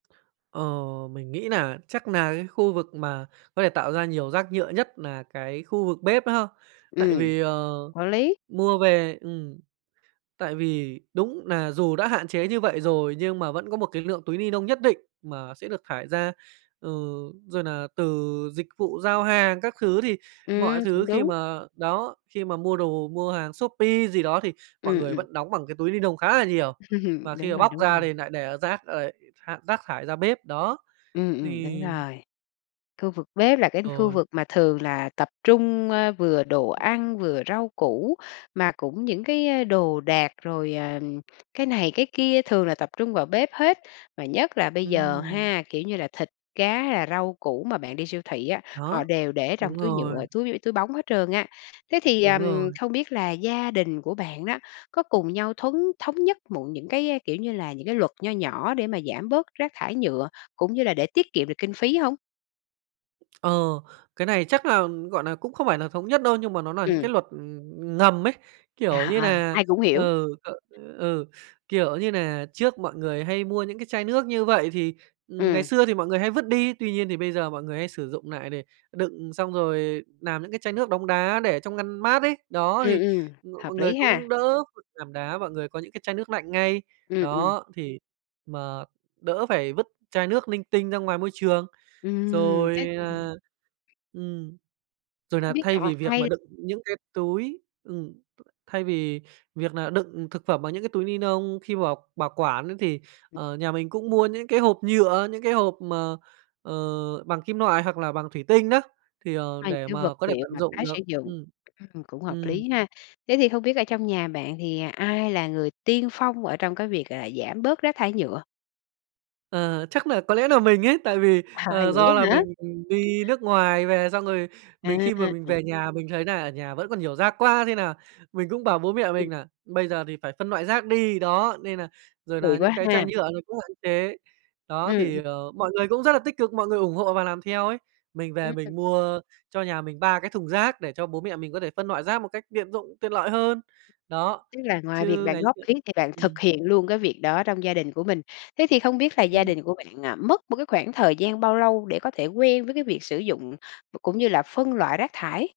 Ờ, mình nghĩ nà chắc nà cái khu vực mà có thể tạo ra nhiều rác nhựa nhất là nà cái khu vực bếp đó ha. Tại Ừm, vì, ờ, có lý. mua về ừm, tại vì đúng nà dù đã hạn chế như vậy rồi nhưng mà vẫn có một cái lượng túi ni nông nhất định mà sẽ được thải ra, ừ, rồi nà từ dịch vụ giao hàng các thứ. Thì mọi Ừm, cũng thứ khi đúng. mà đó, khi mà mua đồ, mua hàng Shopee gì đó thì mọi Ừm, người ừm. vẫn đóng bằng cái túi ni nông khá là nhiều, và khi Đúng mà rồi, bóc đúng ra thì rồi. lại nại để, ờ, rác rồi tha rác thải ra bếp. Đó, Ừm, ừm, đúng thì rồi. Khu vực bếp là cái khu Rồi. vực mà thường là tập trung, ơ, vừa đồ ăn, vừa rau củ, mà cũng những cái đồ đạc rồi, ờ, cái này, cái kia, thường là tập trung vào bếp hết, và nhất là bây giờ Ừm. ha, kiểu như là, thịt, cá hay là rau củ mà bạn đi siêu thị á, họ Đó, đều để trong đúng túi nhựa, rồi. túi túi bóng hết trơn á. Thế thì, Đúng ờm, rồi. không biết là gia đình của bạn đó, có cùng nhau thuấn thống nhất muộn những cái, kiểu như là, những cái luật nho nhỏ để mà giảm bớt rác thải nhựa, cũng như là để tiết kiệm được kinh phí hông? Ờ, cái này chắc là, gọi nà, cũng không phải là thống nhất đâu, nhưng mà nó nà những cái Ừm. luật, ừm, ngầm ấy, kiểu như À, nà ai cũng hiểu. ừ, ừ, kiểu như nà, trước mọi người hay mua những cái chai nước như vậy thì, ừm, ngày Ừm. xưa thì mọi người hay vứt đi, tuy nhiên thì bây giờ mọi người hay sử dụng nại để đựng xong rồi làm những cái chai nước đông đá để trong ngăn mát ấy. Đó, thì Ừm, ừm, m hợp mọi người lý cũng ha! đỡ phải làm đá, mọi người có những cái chai nước lạnh ngay, Ừm, ừm. đó, thì mà đỡ phải vứt chai nước linh tinh ra ngoài môi trường. Ừm, thế Rồi, tầm à, ừm, rồi Không nà biết thay vì việc mà [unintelligible] đựng những cái túi ừm, thay vì việc nà đựng thực phẩm bằng những cái túi ni nông khi bảo bảo quản ấy thì, ờ, nhà mình cũng mua những cái hộp nhựa, những cái hộp mà, ờ, bằng kim loại hoặc là bằng thủy tinh đó, thì, ờ, Hai để cái vật mà có thể liệu tận mà dụng tái sử được dụng, ừm, ừm, cũng hợp ừm. lý ha. Thế thì không biết ở trong nhà bạn thì ai là người tiên phong ở trong cái việc, à, giảm bớt rác thái nhựa? Ờ, chắc nà có lẽ nà mình ấy, tại vì, À, ờ, vậy do là á hả? mình đi nước ngoài về, xong rồi mình khi mà mình À! về nhà mình thấy nà ở nhà vẫn còn nhiều rác quá thế nà mình cũng bảo bố mẹ Ừm. mình nà bây giờ thì phải phân loại rác đi, đó, nên là rồi Kỳ là những quá cái chai ha! nhựa nó cũng hạn chế, đó, Ừm, thì, ừm. ờ mọi người cũng rất là tích cực, mọi người ủng hộ và làm theo ấy. Mình về Ừm. mình mua cho nhà mình 3 cái thùng rác để cho bố mẹ mình có thể phân loại rác một cách tiện dụng, tiện lợi hơn. Đó, Tức là ngoài việc chứ bạn ngày góp xưa ý thì bạn ừm. thực hiện luôn cái việc đó trong gia đình của mình. Thế thì không biết là gia Ừm. đình của bạn, à, mất một cái khoảng thời gian bao lâu để có thể quen với cái việc sử dụng v cũng như là phân loại rác thải?